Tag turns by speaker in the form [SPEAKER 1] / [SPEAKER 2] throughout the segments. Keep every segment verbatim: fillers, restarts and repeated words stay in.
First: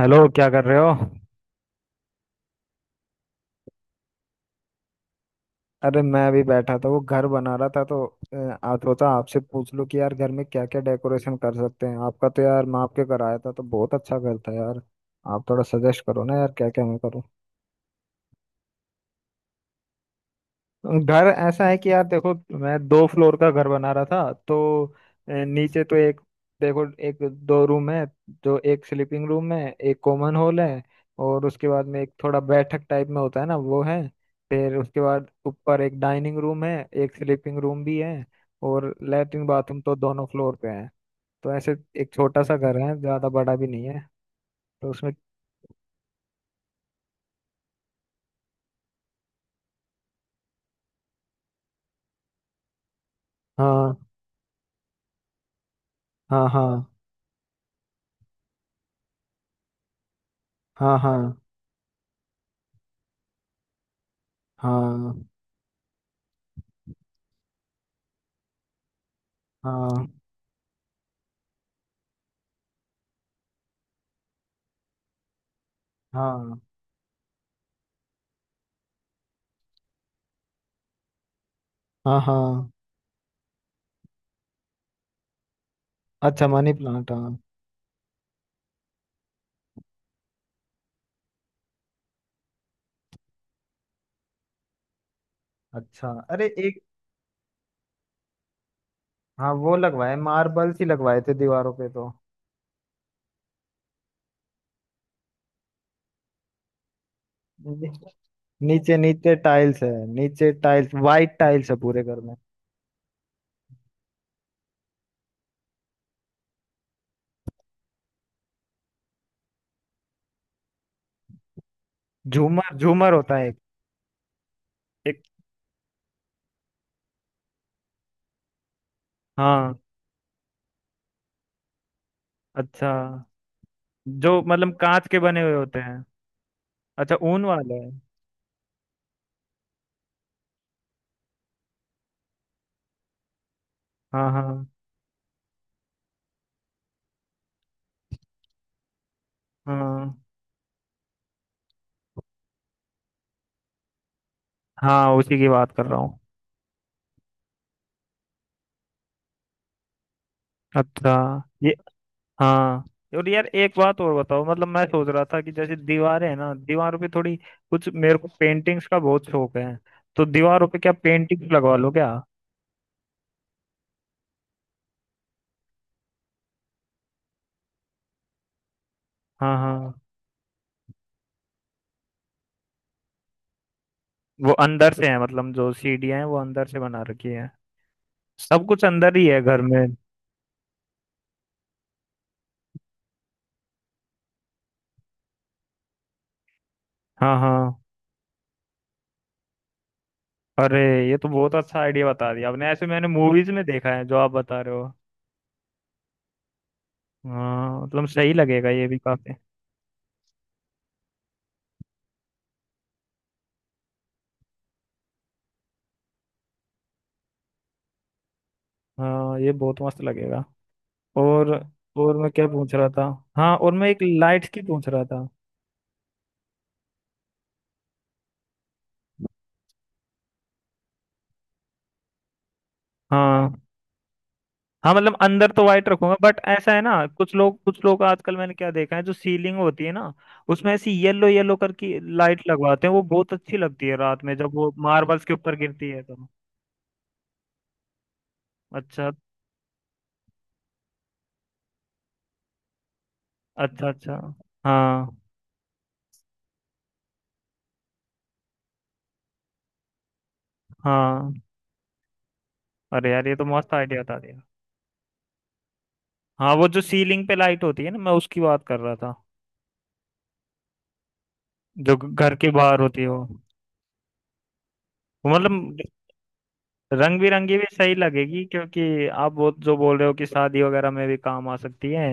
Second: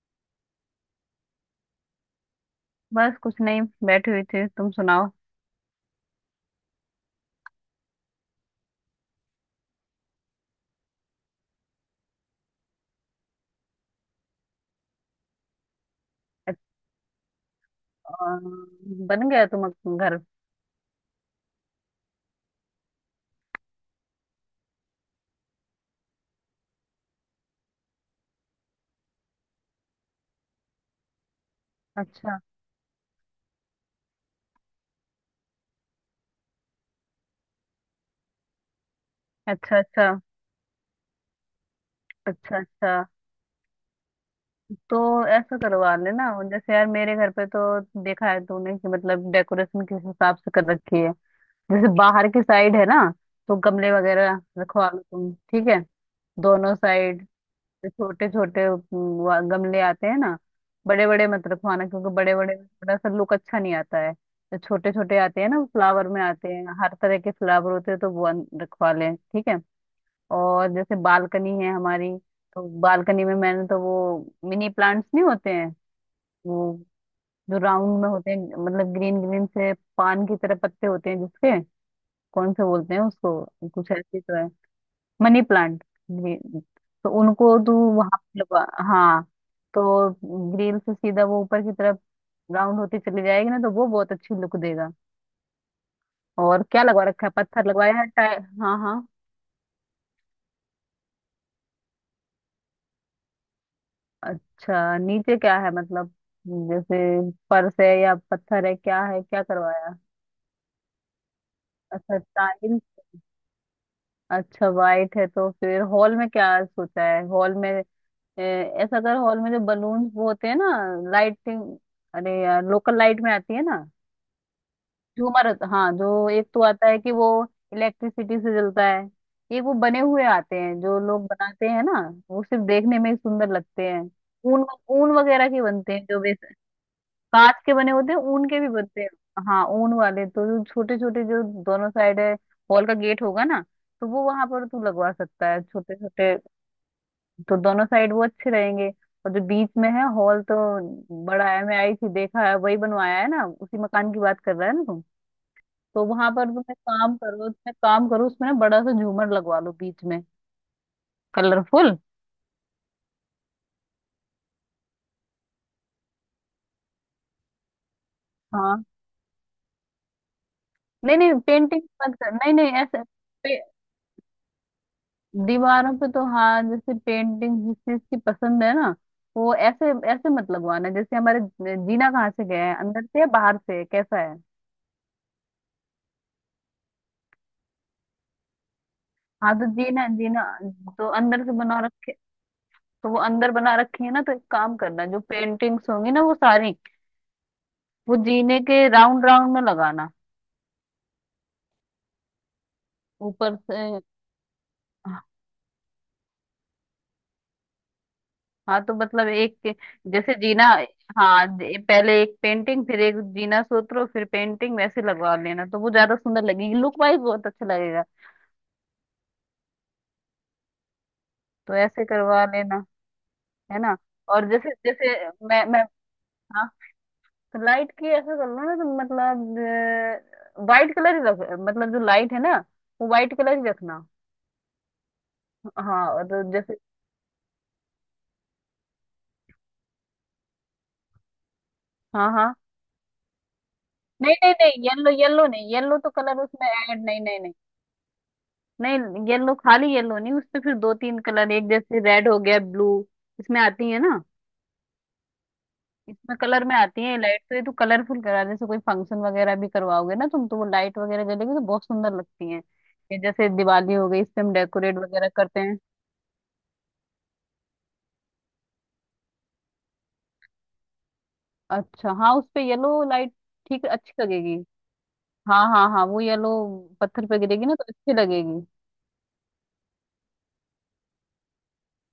[SPEAKER 1] Hello, क्या कर रहे हो?
[SPEAKER 2] बस कुछ नहीं। बैठी हुई थी, तुम सुनाओ।
[SPEAKER 1] अरे, मैं अभी बैठा था, वो घर बना रहा था तो अ, आ सोचा आपसे पूछ लूं कि यार घर में क्या क्या डेकोरेशन कर सकते हैं। आपका तो यार मैं आपके कराया था तो बहुत अच्छा घर था यार। आप थोड़ा सजेस्ट करो ना यार,
[SPEAKER 2] अच्छा।
[SPEAKER 1] क्या क्या मैं करूँ।
[SPEAKER 2] अ, बन गया तुम्हारा घर?
[SPEAKER 1] घर ऐसा है कि यार देखो, मैं दो फ्लोर का घर बना रहा था तो अ, नीचे तो एक, देखो एक दो रूम है। जो एक स्लीपिंग रूम है, एक कॉमन हॉल है, और उसके बाद में एक
[SPEAKER 2] अच्छा
[SPEAKER 1] थोड़ा बैठक टाइप में होता है ना वो है। फिर उसके बाद ऊपर एक डाइनिंग रूम है, एक स्लीपिंग रूम भी है, और लेटरिन
[SPEAKER 2] अच्छा।
[SPEAKER 1] बाथरूम तो
[SPEAKER 2] अच्छा
[SPEAKER 1] दोनों फ्लोर पे है। तो ऐसे एक छोटा
[SPEAKER 2] अच्छा।
[SPEAKER 1] सा घर
[SPEAKER 2] अच्छा,
[SPEAKER 1] है, ज्यादा बड़ा भी नहीं है। तो उसमें
[SPEAKER 2] तो ऐसा करवा लेना जैसे यार मेरे घर पे तो देखा है तूने कि मतलब डेकोरेशन किस हिसाब से कर रखी है। जैसे बाहर की साइड है ना, तो गमले
[SPEAKER 1] हाँ,
[SPEAKER 2] वगैरह रखवा लो तुम, ठीक है।
[SPEAKER 1] हाँ, हाँ,
[SPEAKER 2] दोनों साइड छोटे छोटे गमले आते हैं ना।
[SPEAKER 1] हाँ,
[SPEAKER 2] बड़े
[SPEAKER 1] हाँ,
[SPEAKER 2] बड़े मत रखवाना क्योंकि बड़े बड़े में थोड़ा सा लुक अच्छा नहीं आता है, तो छोटे छोटे
[SPEAKER 1] हाँ,
[SPEAKER 2] आते हैं ना, फ्लावर में आते हैं, हर तरह के फ्लावर होते हैं, तो वो अन- रखवा लें, ठीक है।
[SPEAKER 1] हाँ,
[SPEAKER 2] और जैसे बालकनी है हमारी, तो बालकनी में मैंने तो वो मिनी प्लांट्स नहीं होते हैं,
[SPEAKER 1] हाँ,
[SPEAKER 2] वो जो राउंड में होते हैं, मतलब ग्रीन ग्रीन से पान की तरह पत्ते होते हैं जिसके,
[SPEAKER 1] हाँ,
[SPEAKER 2] कौन से
[SPEAKER 1] हाँ।
[SPEAKER 2] बोलते हैं उसको, कुछ ऐसे तो है, मनी प्लांट
[SPEAKER 1] अच्छा,
[SPEAKER 2] ग्रीन।
[SPEAKER 1] मनी
[SPEAKER 2] तो
[SPEAKER 1] प्लांट, हाँ।
[SPEAKER 2] उनको तू वहां पे लगा, हाँ। तो ग्रिल से सीधा वो ऊपर की तरफ राउंड होती चली जाएगी ना, तो वो बहुत अच्छी लुक देगा।
[SPEAKER 1] अच्छा, अरे
[SPEAKER 2] और
[SPEAKER 1] एक,
[SPEAKER 2] क्या लगवा रखा है, पत्थर लगवाया है टाइ, हाँ हाँ।
[SPEAKER 1] हाँ वो लगवाए, मार्बल ही लगवाए थे दीवारों पे तो।
[SPEAKER 2] अच्छा, नीचे क्या है मतलब, जैसे फर्श है
[SPEAKER 1] नी-
[SPEAKER 2] या पत्थर है,
[SPEAKER 1] नीचे
[SPEAKER 2] क्या है,
[SPEAKER 1] नीचे
[SPEAKER 2] क्या
[SPEAKER 1] टाइल्स है,
[SPEAKER 2] करवाया?
[SPEAKER 1] नीचे टाइल्स वाइट टाइल्स है पूरे
[SPEAKER 2] अच्छा
[SPEAKER 1] घर में।
[SPEAKER 2] टाइल। अच्छा वाइट है तो फिर हॉल में क्या सोचा है हॉल में? ए, ऐसा कर, हॉल में जो बलून वो होते हैं ना, लाइटिंग, अरे यार
[SPEAKER 1] झूमर
[SPEAKER 2] लोकल
[SPEAKER 1] झूमर
[SPEAKER 2] लाइट में
[SPEAKER 1] होता है एक,
[SPEAKER 2] आती है ना।
[SPEAKER 1] एक।
[SPEAKER 2] झूमर होता- हाँ, जो एक तो आता है कि वो इलेक्ट्रिसिटी से जलता है, एक वो
[SPEAKER 1] हाँ,
[SPEAKER 2] बने हुए आते हैं जो लोग बनाते हैं ना, वो सिर्फ
[SPEAKER 1] अच्छा।
[SPEAKER 2] देखने में ही सुंदर लगते हैं।
[SPEAKER 1] जो
[SPEAKER 2] ऊन,
[SPEAKER 1] मतलब कांच
[SPEAKER 2] ऊन
[SPEAKER 1] के बने
[SPEAKER 2] वगैरह
[SPEAKER 1] हुए
[SPEAKER 2] के
[SPEAKER 1] होते
[SPEAKER 2] बनते
[SPEAKER 1] हैं?
[SPEAKER 2] हैं जो, वैसे
[SPEAKER 1] अच्छा, ऊन
[SPEAKER 2] कांच
[SPEAKER 1] वाले
[SPEAKER 2] के बने
[SPEAKER 1] हैं।
[SPEAKER 2] होते हैं, ऊन के भी बनते हैं। हाँ ऊन वाले तो जो छोटे छोटे जो दोनों साइड है, हॉल का गेट होगा ना, तो वो
[SPEAKER 1] हाँ,
[SPEAKER 2] वहां
[SPEAKER 1] हाँ,
[SPEAKER 2] पर तू लगवा सकता है छोटे छोटे। तो दोनों साइड वो अच्छे रहेंगे। और जो बीच में है
[SPEAKER 1] हाँ,
[SPEAKER 2] हॉल तो बड़ा है, मैं आई थी देखा है, वही बनवाया है ना, उसी मकान की बात कर रहा है ना तू।
[SPEAKER 1] हाँ, उसी की बात कर रहा
[SPEAKER 2] तो
[SPEAKER 1] हूँ।
[SPEAKER 2] वहां पर तुम एक काम करो, तुम एक काम करो, उसमें ना बड़ा सा झूमर लगवा लो बीच में,
[SPEAKER 1] अच्छा, ये
[SPEAKER 2] कलरफुल।
[SPEAKER 1] हाँ। और यार एक बात और बताओ, मतलब मैं सोच रहा था कि जैसे दीवारें हैं ना, दीवारों पे थोड़ी कुछ, मेरे को
[SPEAKER 2] हाँ,
[SPEAKER 1] पेंटिंग्स का बहुत शौक है। तो दीवारों पे क्या
[SPEAKER 2] नहीं नहीं
[SPEAKER 1] पेंटिंग्स लगवा
[SPEAKER 2] पेंटिंग
[SPEAKER 1] लो क्या।
[SPEAKER 2] मत कर, नहीं नहीं, ऐसे पे, दीवारों पे तो हाँ, जैसे पेंटिंग जिस चीज की पसंद है ना, वो
[SPEAKER 1] हाँ,
[SPEAKER 2] ऐसे
[SPEAKER 1] हाँ।
[SPEAKER 2] ऐसे मत लगवाना, जैसे हमारे, जीना कहाँ से गया है, अंदर से या बाहर से, कैसा है?
[SPEAKER 1] वो अंदर से है, मतलब जो सीढ़ियाँ हैं वो अंदर से बना रखी है। सब कुछ अंदर ही है
[SPEAKER 2] हाँ
[SPEAKER 1] घर
[SPEAKER 2] तो
[SPEAKER 1] में।
[SPEAKER 2] जीना, जीना तो अंदर से बना रखे, तो वो अंदर बना रखी है ना, तो एक काम करना, जो पेंटिंग्स होंगी ना वो सारी
[SPEAKER 1] हाँ, हाँ।
[SPEAKER 2] वो जीने के राउंड राउंड में लगाना,
[SPEAKER 1] अरे, ये तो बहुत अच्छा आइडिया बता दिया आपने। ऐसे मैंने मूवीज
[SPEAKER 2] ऊपर
[SPEAKER 1] में
[SPEAKER 2] से।
[SPEAKER 1] देखा है जो आप बता रहे हो। हाँ, मतलब सही लगेगा
[SPEAKER 2] हाँ
[SPEAKER 1] ये
[SPEAKER 2] तो
[SPEAKER 1] भी
[SPEAKER 2] मतलब
[SPEAKER 1] काफी।
[SPEAKER 2] एक, जैसे जीना, हाँ दे- पहले एक पेंटिंग फिर एक जीना सूत्र फिर पेंटिंग, वैसे लगवा लेना, तो वो ज्यादा सुंदर लगेगी, लुक वाइज बहुत अच्छा लगेगा।
[SPEAKER 1] हाँ, ये बहुत मस्त लगेगा। और
[SPEAKER 2] तो ऐसे
[SPEAKER 1] और मैं
[SPEAKER 2] करवा
[SPEAKER 1] क्या पूछ
[SPEAKER 2] लेना।
[SPEAKER 1] रहा था? हाँ, और
[SPEAKER 2] है
[SPEAKER 1] मैं
[SPEAKER 2] ना,
[SPEAKER 1] एक
[SPEAKER 2] और
[SPEAKER 1] लाइट्स की
[SPEAKER 2] जैसे
[SPEAKER 1] पूछ रहा
[SPEAKER 2] जैसे,
[SPEAKER 1] था।
[SPEAKER 2] मैं मैं, हाँ, तो लाइट की ऐसा कर लो ना, तो मतलब वाइट कलर ही रख, मतलब जो लाइट है ना, वो वाइट
[SPEAKER 1] हाँ,
[SPEAKER 2] कलर ही रखना।
[SPEAKER 1] हाँ। मतलब अंदर तो वाइट
[SPEAKER 2] हाँ
[SPEAKER 1] रखूंगा,
[SPEAKER 2] और
[SPEAKER 1] बट ऐसा
[SPEAKER 2] जैसे,
[SPEAKER 1] है ना कुछ लोग कुछ लोग आजकल, मैंने क्या देखा है, जो सीलिंग होती है ना उसमें ऐसी येलो येलो कर की
[SPEAKER 2] हाँ
[SPEAKER 1] लाइट
[SPEAKER 2] हाँ,
[SPEAKER 1] लगवाते हैं, वो बहुत अच्छी लगती है रात
[SPEAKER 2] नहीं
[SPEAKER 1] में जब
[SPEAKER 2] नहीं
[SPEAKER 1] वो
[SPEAKER 2] नहीं, येलो
[SPEAKER 1] मार्बल्स के
[SPEAKER 2] येलो
[SPEAKER 1] ऊपर
[SPEAKER 2] नहीं,
[SPEAKER 1] गिरती
[SPEAKER 2] येलो
[SPEAKER 1] है
[SPEAKER 2] तो
[SPEAKER 1] तो।
[SPEAKER 2] कलर उसमें ऐड नहीं, नहीं नहीं।
[SPEAKER 1] अच्छा,
[SPEAKER 2] नहीं येलो खाली येलो नहीं, उसपे फिर दो तीन कलर, एक जैसे रेड हो गया, ब्लू, इसमें
[SPEAKER 1] अच्छा,
[SPEAKER 2] आती है ना,
[SPEAKER 1] अच्छा। हाँ,
[SPEAKER 2] इसमें कलर में आती है लाइट, तो ये तो कलरफुल करा, जैसे कोई फंक्शन वगैरह भी करवाओगे ना तुम, तो वो लाइट वगैरह
[SPEAKER 1] हाँ।
[SPEAKER 2] जलेगी तो बहुत सुंदर लगती है।
[SPEAKER 1] अरे
[SPEAKER 2] ये
[SPEAKER 1] यार, ये तो
[SPEAKER 2] जैसे
[SPEAKER 1] मस्त
[SPEAKER 2] दिवाली
[SPEAKER 1] आइडिया
[SPEAKER 2] हो
[SPEAKER 1] बता
[SPEAKER 2] गई,
[SPEAKER 1] दिया।
[SPEAKER 2] इसपे हम डेकोरेट वगैरह करते हैं।
[SPEAKER 1] हाँ, वो जो सीलिंग पे लाइट होती है ना, मैं उसकी बात कर रहा था। जो
[SPEAKER 2] अच्छा,
[SPEAKER 1] घर
[SPEAKER 2] हाँ
[SPEAKER 1] के
[SPEAKER 2] उसपे
[SPEAKER 1] बाहर होती
[SPEAKER 2] येलो
[SPEAKER 1] है वो
[SPEAKER 2] लाइट ठीक अच्छी लगेगी।
[SPEAKER 1] वो मतलब
[SPEAKER 2] हाँ हाँ हाँ वो येलो,
[SPEAKER 1] रंग
[SPEAKER 2] पत्थर पे
[SPEAKER 1] बिरंगी भी
[SPEAKER 2] गिरेगी ना तो
[SPEAKER 1] सही
[SPEAKER 2] अच्छी
[SPEAKER 1] लगेगी,
[SPEAKER 2] लगेगी,
[SPEAKER 1] क्योंकि आप वो जो बोल रहे हो कि शादी वगैरह में भी काम आ सकती है।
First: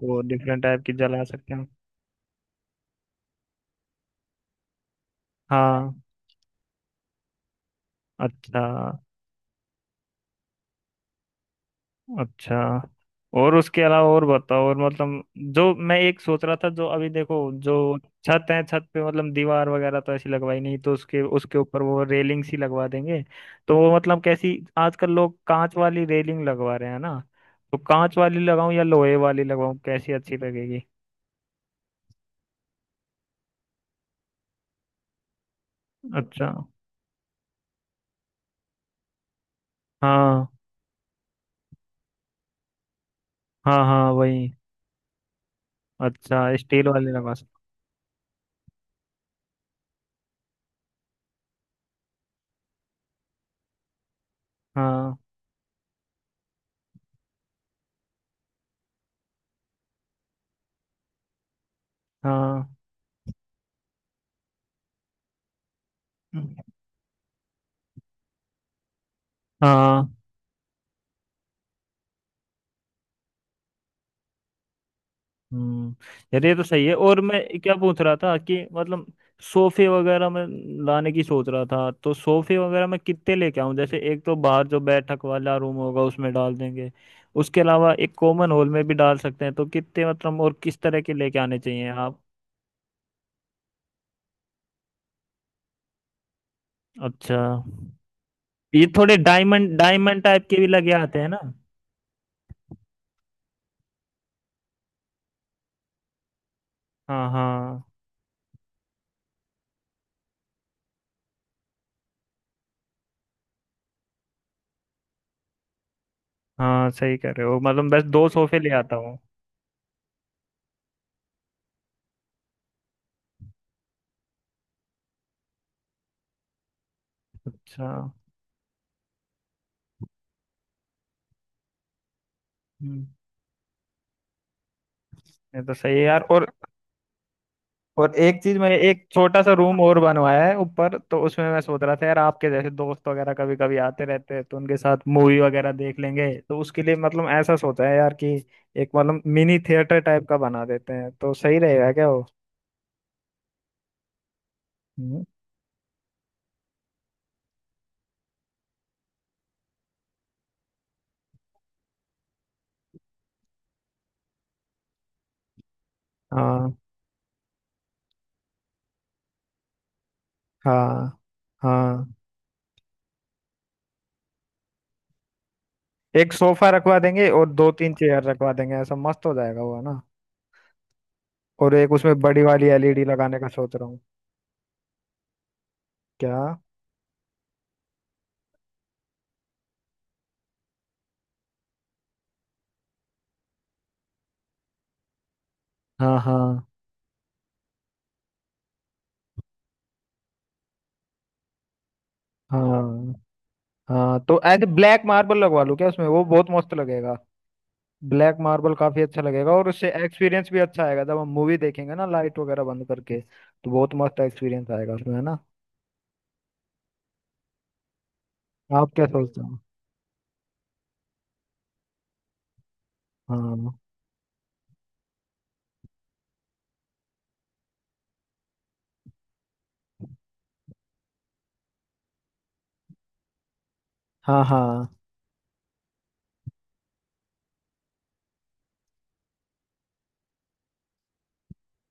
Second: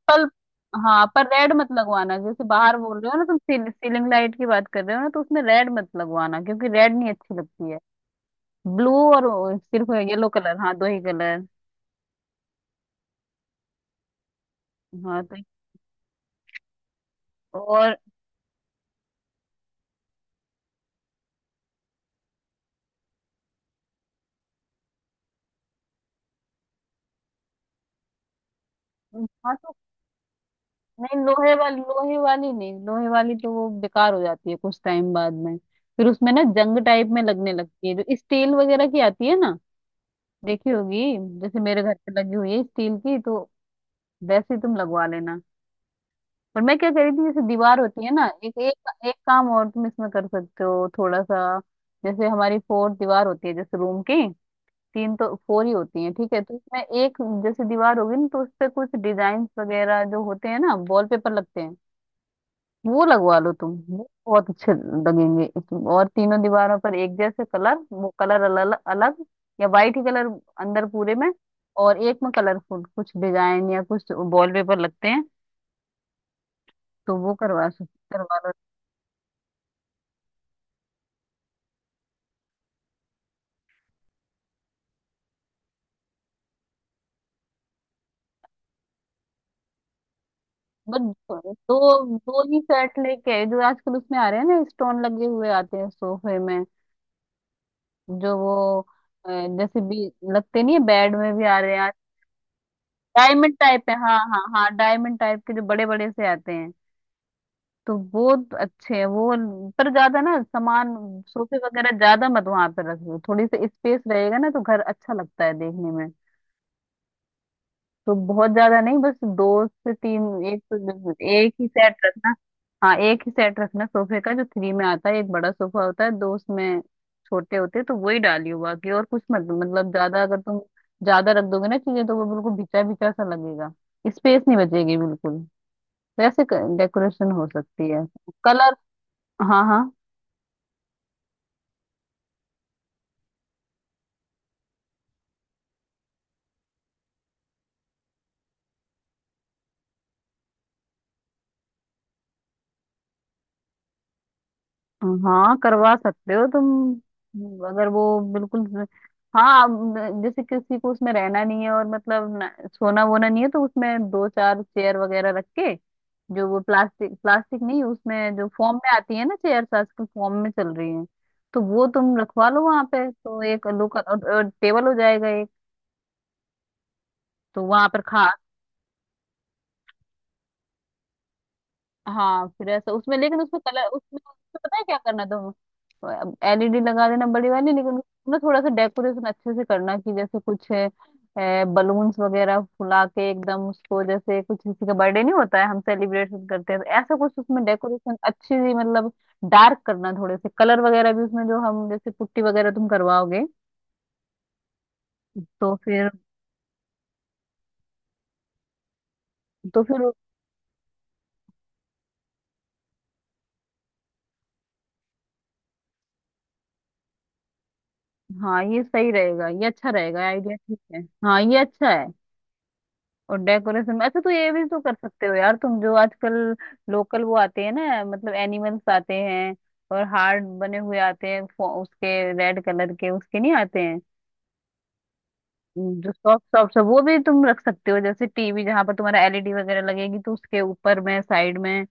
[SPEAKER 1] वो डिफरेंट टाइप की
[SPEAKER 2] हाँ
[SPEAKER 1] जला
[SPEAKER 2] पर रेड
[SPEAKER 1] सकते हैं।
[SPEAKER 2] मत लगवाना, जैसे बाहर बोल रहे हो ना तुम, सील, सीलिंग लाइट की बात कर रहे हो ना, तो उसमें रेड मत
[SPEAKER 1] हाँ।
[SPEAKER 2] लगवाना, क्योंकि रेड नहीं अच्छी लगती है।
[SPEAKER 1] अच्छा,
[SPEAKER 2] ब्लू और वो सिर्फ येलो कलर, हाँ दो ही कलर।
[SPEAKER 1] अच्छा। और उसके अलावा और बताओ, और
[SPEAKER 2] हाँ
[SPEAKER 1] मतलब
[SPEAKER 2] तो,
[SPEAKER 1] जो मैं एक सोच रहा था, जो अभी देखो, जो
[SPEAKER 2] और,
[SPEAKER 1] छत है, छत पे मतलब दीवार वगैरह तो ऐसी लगवाई नहीं, तो उसके उसके ऊपर वो रेलिंग सी लगवा देंगे। तो वो मतलब कैसी, आजकल लोग कांच वाली रेलिंग लगवा रहे हैं ना, तो कांच वाली लगाऊं या लोहे वाली
[SPEAKER 2] हाँ तो,
[SPEAKER 1] लगाऊं, कैसी अच्छी लगेगी?
[SPEAKER 2] नहीं लोहे वाली, लोहे वाली नहीं, लोहे वाली तो वो बेकार हो जाती है कुछ टाइम बाद में, फिर उसमें ना
[SPEAKER 1] अच्छा,
[SPEAKER 2] जंग टाइप में लगने लगती है, जो स्टील वगैरह की आती है ना,
[SPEAKER 1] हाँ,
[SPEAKER 2] देखी होगी, जैसे मेरे घर पे लगी हुई है स्टील की, तो
[SPEAKER 1] हाँ, हाँ, वही।
[SPEAKER 2] वैसे ही तुम लगवा लेना।
[SPEAKER 1] अच्छा,
[SPEAKER 2] और मैं
[SPEAKER 1] स्टील
[SPEAKER 2] क्या कह
[SPEAKER 1] वाले
[SPEAKER 2] रही थी,
[SPEAKER 1] लगा
[SPEAKER 2] जैसे
[SPEAKER 1] सकते।
[SPEAKER 2] दीवार होती है ना, एक एक एक काम और तुम इसमें कर सकते हो थोड़ा सा, जैसे हमारी फोर दीवार होती है जैसे रूम की, तीन
[SPEAKER 1] हाँ,
[SPEAKER 2] तो फोर ही होती है ठीक है, तो इसमें एक, जैसे दीवार होगी ना, तो उस पे कुछ डिजाइन वगैरह जो होते हैं ना, वॉलपेपर लगते हैं,
[SPEAKER 1] हाँ,
[SPEAKER 2] वो लगवा लो तुम, वो बहुत अच्छे लगेंगे इस- और तीनों दीवारों पर एक जैसे कलर, वो कलर अलग अलग, या वाइट ही
[SPEAKER 1] हाँ,
[SPEAKER 2] कलर अंदर पूरे में, और एक में कलरफुल कुछ डिजाइन या कुछ वॉलपेपर लगते हैं,
[SPEAKER 1] हम्म। यार, ये तो सही है।
[SPEAKER 2] तो
[SPEAKER 1] और
[SPEAKER 2] वो
[SPEAKER 1] मैं
[SPEAKER 2] करवा
[SPEAKER 1] क्या
[SPEAKER 2] सक,
[SPEAKER 1] पूछ रहा था
[SPEAKER 2] करवा लो।
[SPEAKER 1] कि मतलब सोफे वगैरह मैं लाने की सोच रहा था, तो सोफे वगैरह मैं कितने लेके आऊं? जैसे एक तो बाहर जो बैठक वाला रूम होगा उसमें डाल देंगे, उसके अलावा एक कॉमन हॉल में भी डाल सकते हैं, तो कितने मतलब और किस तरह
[SPEAKER 2] बट
[SPEAKER 1] के लेके आने
[SPEAKER 2] दो,
[SPEAKER 1] चाहिए आप?
[SPEAKER 2] दो ही सेट लेके आए, जो आजकल उसमें आ रहे हैं ना, स्टोन लगे हुए आते हैं सोफे में,
[SPEAKER 1] अच्छा,
[SPEAKER 2] जो वो
[SPEAKER 1] ये थोड़े
[SPEAKER 2] अ,
[SPEAKER 1] डायमंड
[SPEAKER 2] जैसे भी,
[SPEAKER 1] डायमंड टाइप के
[SPEAKER 2] लगते
[SPEAKER 1] भी
[SPEAKER 2] नहीं है,
[SPEAKER 1] लगे
[SPEAKER 2] बेड
[SPEAKER 1] आते हैं
[SPEAKER 2] में
[SPEAKER 1] ना।
[SPEAKER 2] भी आ रहे हैं। डायमंड टाइप है, हाँ हाँ हाँ, डायमंड टाइप के जो बड़े बड़े से आते हैं,
[SPEAKER 1] हाँ, हाँ।
[SPEAKER 2] तो वो अच्छे हैं वो। पर ज्यादा ना सामान, सोफे वगैरह ज्यादा मत वहां पर रखियो, थोड़ी सी स्पेस रहेगा ना तो घर अच्छा लगता है देखने में,
[SPEAKER 1] हाँ, सही कह रहे हो, मतलब बस
[SPEAKER 2] तो
[SPEAKER 1] दो
[SPEAKER 2] बहुत
[SPEAKER 1] सोफे ले
[SPEAKER 2] ज्यादा
[SPEAKER 1] आता
[SPEAKER 2] नहीं, बस
[SPEAKER 1] हूँ।
[SPEAKER 2] दो से तीन, एक तो एक ही सेट रखना, हाँ एक ही सेट रखना सोफे का, जो थ्री में आता है, एक बड़ा सोफा होता है, दो उसमें छोटे होते हैं,
[SPEAKER 1] अच्छा।
[SPEAKER 2] तो वही डालियो, बाकी और कुछ मत, मतलब ज्यादा अगर तुम ज्यादा रख दोगे ना चीजें, तो वो बिल्कुल भिचा
[SPEAKER 1] हम्म।
[SPEAKER 2] भिचा सा लगेगा, स्पेस नहीं बचेगी बिल्कुल।
[SPEAKER 1] ये तो सही है यार।
[SPEAKER 2] वैसे
[SPEAKER 1] और
[SPEAKER 2] डेकोरेशन हो सकती है।
[SPEAKER 1] और एक चीज, मैं
[SPEAKER 2] कलर,
[SPEAKER 1] एक छोटा सा
[SPEAKER 2] हाँ
[SPEAKER 1] रूम
[SPEAKER 2] हाँ
[SPEAKER 1] और बनवाया है ऊपर, तो उसमें मैं सोच रहा था यार, आपके जैसे दोस्त वगैरह कभी कभी आते रहते हैं तो उनके साथ मूवी वगैरह देख लेंगे, तो उसके लिए मतलब ऐसा सोचा है यार कि एक मतलब मिनी थिएटर टाइप का बना देते हैं तो सही रहेगा क्या वो। हम्म।
[SPEAKER 2] हाँ करवा सकते हो तुम, अगर वो, बिल्कुल, हाँ अब, जैसे किसी को उसमें रहना नहीं है और मतलब न- सोना वोना नहीं है, तो उसमें दो चार चेयर वगैरह रख के, जो वो
[SPEAKER 1] हाँ,
[SPEAKER 2] प्लास्टिक, प्लास्टिक नहीं, उसमें जो फॉर्म में आती है ना, चेयर्स आजकल फॉर्म में चल रही हैं,
[SPEAKER 1] हाँ,
[SPEAKER 2] तो वो
[SPEAKER 1] हाँ।
[SPEAKER 2] तुम रखवा लो वहां पे, तो एक लोकल और, और टेबल हो जाएगा एक।
[SPEAKER 1] एक सोफा रखवा देंगे और
[SPEAKER 2] तो
[SPEAKER 1] दो
[SPEAKER 2] वहां
[SPEAKER 1] तीन
[SPEAKER 2] पर
[SPEAKER 1] चेयर
[SPEAKER 2] खा,
[SPEAKER 1] रखवा देंगे, ऐसा मस्त हो जाएगा वो, है ना। और एक उसमें बड़ी
[SPEAKER 2] हाँ
[SPEAKER 1] वाली
[SPEAKER 2] फिर ऐसा
[SPEAKER 1] एलईडी
[SPEAKER 2] उसमें,
[SPEAKER 1] लगाने
[SPEAKER 2] लेकिन
[SPEAKER 1] का
[SPEAKER 2] उसमें
[SPEAKER 1] सोच
[SPEAKER 2] कलर,
[SPEAKER 1] रहा हूँ।
[SPEAKER 2] उसमें उसमें पता है क्या करना, तो तो
[SPEAKER 1] क्या?
[SPEAKER 2] एलईडी लगा देना बड़ी वाली, लेकिन उसमें ना थोड़ा सा डेकोरेशन अच्छे से करना कि जैसे कुछ बलून्स वगैरह फुला के एकदम उसको, जैसे कुछ किसी का बर्थडे नहीं होता है हम
[SPEAKER 1] हाँ,
[SPEAKER 2] सेलिब्रेशन
[SPEAKER 1] हाँ,
[SPEAKER 2] करते हैं, तो ऐसा कुछ उसमें डेकोरेशन अच्छी सी मतलब, डार्क करना, थोड़े से कलर वगैरह भी उसमें, जो हम जैसे पुट्टी वगैरह तुम
[SPEAKER 1] हाँ,
[SPEAKER 2] करवाओगे।
[SPEAKER 1] हाँ। तो ऐसे ब्लैक मार्बल लगवा
[SPEAKER 2] तो
[SPEAKER 1] लूँ क्या उसमें,
[SPEAKER 2] फिर,
[SPEAKER 1] वो बहुत मस्त लगेगा। ब्लैक मार्बल काफी अच्छा लगेगा और
[SPEAKER 2] तो
[SPEAKER 1] उससे
[SPEAKER 2] फिर,
[SPEAKER 1] एक्सपीरियंस भी अच्छा आएगा, जब हम मूवी देखेंगे ना लाइट वगैरह बंद करके तो बहुत मस्त एक्सपीरियंस आएगा उसमें, है ना।
[SPEAKER 2] हाँ ये
[SPEAKER 1] आप क्या
[SPEAKER 2] सही
[SPEAKER 1] सोचते
[SPEAKER 2] रहेगा,
[SPEAKER 1] हो?
[SPEAKER 2] ये अच्छा रहेगा आइडिया, ठीक है हाँ ये अच्छा है। और
[SPEAKER 1] हाँ,
[SPEAKER 2] डेकोरेशन में अच्छा, तो ये भी तो कर सकते हो यार तुम, जो आजकल लोकल वो आते हैं ना, मतलब एनिमल्स आते हैं, और हार्ट बने हुए आते हैं फो- उसके, रेड कलर के उसके नहीं आते हैं,
[SPEAKER 1] हाँ, हाँ,
[SPEAKER 2] जो सॉफ्ट सॉफ्ट, वो भी तुम रख सकते हो, जैसे टीवी जहां पर तुम्हारा एलईडी वगैरह लगेगी, तो उसके ऊपर में, साइड में।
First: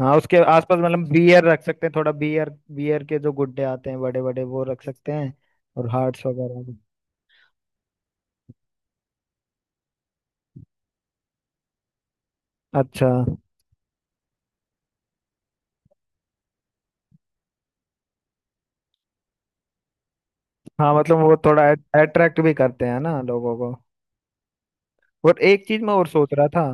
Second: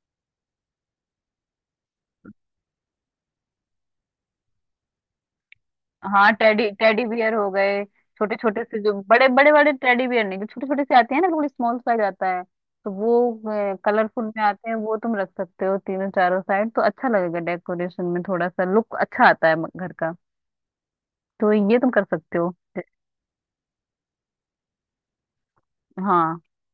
[SPEAKER 1] हाँ। उसके आसपास मतलब बियर रख सकते हैं, थोड़ा बियर। बियर के जो गुड्डे आते हैं बड़े बड़े, वो रख सकते हैं, और हार्ट्स
[SPEAKER 2] हाँ
[SPEAKER 1] वगैरह
[SPEAKER 2] टेडी,
[SPEAKER 1] भी।
[SPEAKER 2] टेडी बियर हो गए, छोटे छोटे से, जो बड़े बड़े बड़े टेडी बियर नहीं, जो छोटे छोटे से आते हैं ना, थोड़ी स्मॉल साइज आता है, तो
[SPEAKER 1] अच्छा।
[SPEAKER 2] वो कलरफुल में आते हैं, वो तुम रख सकते हो, तीनों चारों साइड, तो अच्छा लगेगा डेकोरेशन में, थोड़ा सा लुक अच्छा आता है घर का,
[SPEAKER 1] हाँ, मतलब वो
[SPEAKER 2] तो
[SPEAKER 1] थोड़ा
[SPEAKER 2] ये तुम कर सकते
[SPEAKER 1] अट्रैक्ट भी
[SPEAKER 2] हो।
[SPEAKER 1] करते हैं ना लोगों को। और एक चीज मैं और सोच
[SPEAKER 2] हाँ
[SPEAKER 1] रहा था,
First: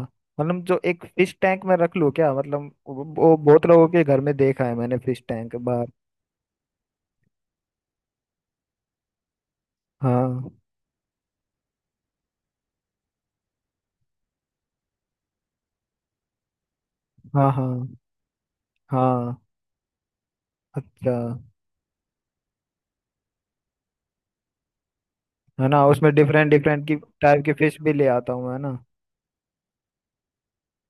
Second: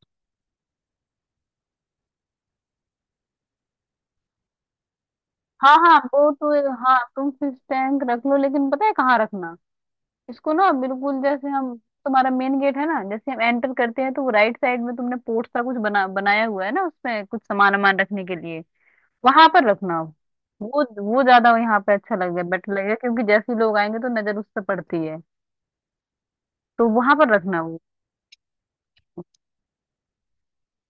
[SPEAKER 1] मतलब जो एक फिश टैंक में रख लूं क्या, मतलब वो वो बहुत लोगों के घर में देखा है मैंने, फिश टैंक
[SPEAKER 2] हाँ
[SPEAKER 1] बाहर।
[SPEAKER 2] हाँ वो तो, हाँ तुम फिश टैंक रख लो, लेकिन पता है कहाँ रखना
[SPEAKER 1] हाँ,
[SPEAKER 2] इसको ना, बिल्कुल जैसे हम, तुम्हारा मेन गेट है ना, जैसे हम एंटर करते हैं, तो वो राइट साइड में तुमने पोर्ट सा कुछ बना बनाया हुआ है ना, उसमें कुछ
[SPEAKER 1] हाँ, हाँ,
[SPEAKER 2] सामान वामान रखने के लिए,
[SPEAKER 1] हाँ।
[SPEAKER 2] वहां पर रखना आप। वो
[SPEAKER 1] अच्छा।
[SPEAKER 2] वो ज्यादा यहाँ पे अच्छा लगेगा, बेटर लगेगा, क्योंकि जैसे ही लोग आएंगे तो नजर उस पर पड़ती है,
[SPEAKER 1] है ना, उसमें डिफरेंट डिफरेंट
[SPEAKER 2] तो
[SPEAKER 1] की
[SPEAKER 2] वहां पर
[SPEAKER 1] टाइप की
[SPEAKER 2] रखना वो।
[SPEAKER 1] फिश भी ले आता हूँ, है ना।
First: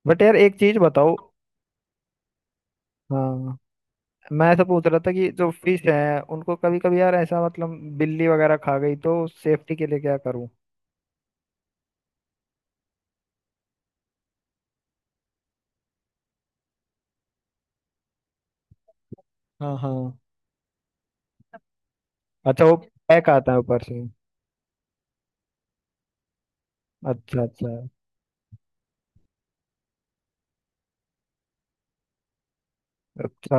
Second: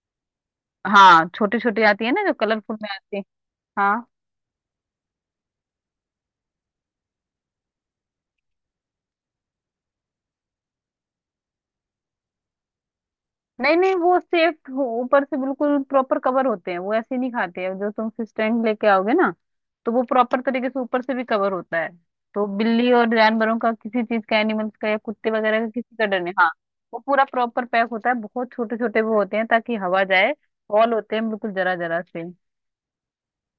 [SPEAKER 1] बट यार एक चीज बताओ।
[SPEAKER 2] हाँ छोटी छोटी आती है ना, जो कलरफुल में आती है।
[SPEAKER 1] हाँ,
[SPEAKER 2] हाँ,
[SPEAKER 1] मैं ऐसा पूछ रहा था कि जो फिश है उनको कभी कभी यार ऐसा मतलब बिल्ली वगैरह खा गई, तो सेफ्टी के लिए क्या करूँ?
[SPEAKER 2] नहीं नहीं वो सेफ, ऊपर से बिल्कुल प्रॉपर कवर होते हैं वो, ऐसे नहीं खाते हैं, जो तुम स्टैंड लेके आओगे ना,
[SPEAKER 1] हाँ,
[SPEAKER 2] तो वो
[SPEAKER 1] हाँ।
[SPEAKER 2] प्रॉपर तरीके से ऊपर से भी कवर होता है, तो
[SPEAKER 1] अच्छा, वो
[SPEAKER 2] बिल्ली और
[SPEAKER 1] पैक आता है
[SPEAKER 2] जानवरों का
[SPEAKER 1] ऊपर से।
[SPEAKER 2] किसी चीज का, एनिमल्स का, या कुत्ते वगैरह का किसी का डर नहीं, हाँ। वो पूरा
[SPEAKER 1] अच्छा,
[SPEAKER 2] प्रॉपर
[SPEAKER 1] अच्छा,
[SPEAKER 2] पैक होता है, बहुत छोटे छोटे वो होते हैं ताकि हवा जाए, हॉल होते हैं बिल्कुल जरा जरा से।
[SPEAKER 1] अच्छा।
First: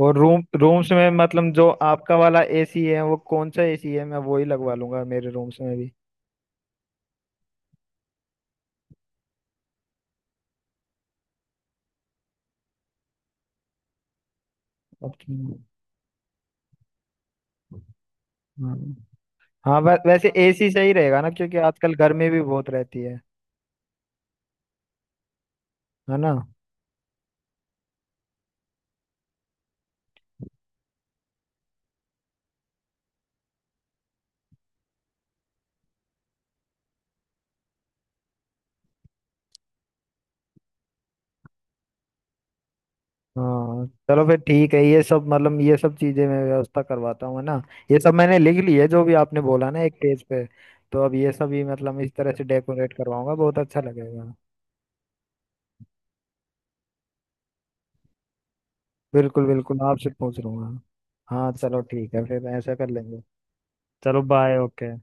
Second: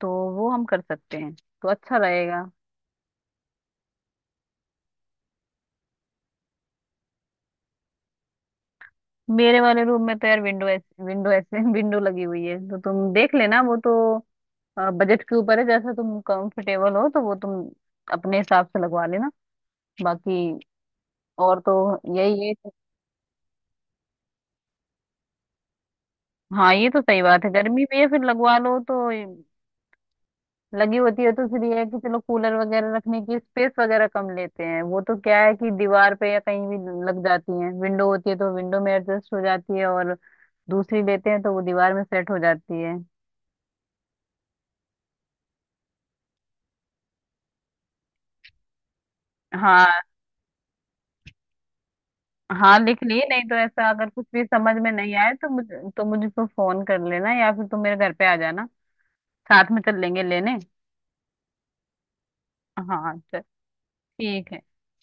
[SPEAKER 2] तो
[SPEAKER 1] और रूम
[SPEAKER 2] वो हम कर
[SPEAKER 1] रूम्स में
[SPEAKER 2] सकते हैं,
[SPEAKER 1] मतलब जो
[SPEAKER 2] तो अच्छा
[SPEAKER 1] आपका वाला
[SPEAKER 2] रहेगा।
[SPEAKER 1] एसी है वो, कौन सा एसी है, मैं वही लगवा लूंगा मेरे रूम्स में भी।
[SPEAKER 2] मेरे वाले रूम में तो यार विंडो ऐसे, विंडो ऐसे विंडो लगी हुई है, तो तुम देख लेना वो तो, बजट
[SPEAKER 1] अच्छा।
[SPEAKER 2] के ऊपर है, जैसा तुम कंफर्टेबल हो, तो वो तुम अपने हिसाब
[SPEAKER 1] हाँ,
[SPEAKER 2] से लगवा लेना।
[SPEAKER 1] हाँ, वै, वैसे
[SPEAKER 2] बाकी
[SPEAKER 1] एसी सही रहेगा ना, क्योंकि
[SPEAKER 2] और तो
[SPEAKER 1] आजकल गर्मी भी
[SPEAKER 2] यही
[SPEAKER 1] बहुत
[SPEAKER 2] है।
[SPEAKER 1] रहती है। है ना।
[SPEAKER 2] हाँ ये तो सही बात है, गर्मी में फिर लगवा लो तो, लगी होती है तो फिर ये है कि चलो कूलर वगैरह रखने की स्पेस वगैरह कम लेते हैं, वो तो क्या है कि दीवार पे या कहीं भी लग जाती है, विंडो होती है तो विंडो में एडजस्ट हो जाती है, और दूसरी लेते हैं तो वो दीवार में सेट हो जाती है।
[SPEAKER 1] हाँ चलो, फिर ठीक है, ये सब मतलब ये सब चीजें मैं व्यवस्था करवाता हूँ, है ना। ये सब मैंने लिख ली है जो भी आपने बोला ना,
[SPEAKER 2] हाँ,
[SPEAKER 1] एक पेज पे। तो अब ये सब ही मतलब इस तरह से
[SPEAKER 2] हाँ
[SPEAKER 1] डेकोरेट
[SPEAKER 2] लिख ली,
[SPEAKER 1] करवाऊंगा,
[SPEAKER 2] नहीं तो
[SPEAKER 1] बहुत अच्छा
[SPEAKER 2] ऐसा अगर कुछ
[SPEAKER 1] लगेगा।
[SPEAKER 2] भी समझ में नहीं आए तो मुझे, तो मुझको फोन कर लेना, या फिर तुम मेरे घर पे आ जाना,
[SPEAKER 1] बिल्कुल
[SPEAKER 2] साथ
[SPEAKER 1] बिल्कुल,
[SPEAKER 2] में चल
[SPEAKER 1] आपसे
[SPEAKER 2] लेंगे
[SPEAKER 1] पूछ
[SPEAKER 2] लेने।
[SPEAKER 1] लूंगा। हाँ चलो, ठीक है, फिर ऐसा कर
[SPEAKER 2] हाँ
[SPEAKER 1] लेंगे।
[SPEAKER 2] चल,
[SPEAKER 1] चलो,
[SPEAKER 2] ठीक
[SPEAKER 1] बाय,
[SPEAKER 2] है।
[SPEAKER 1] ओके।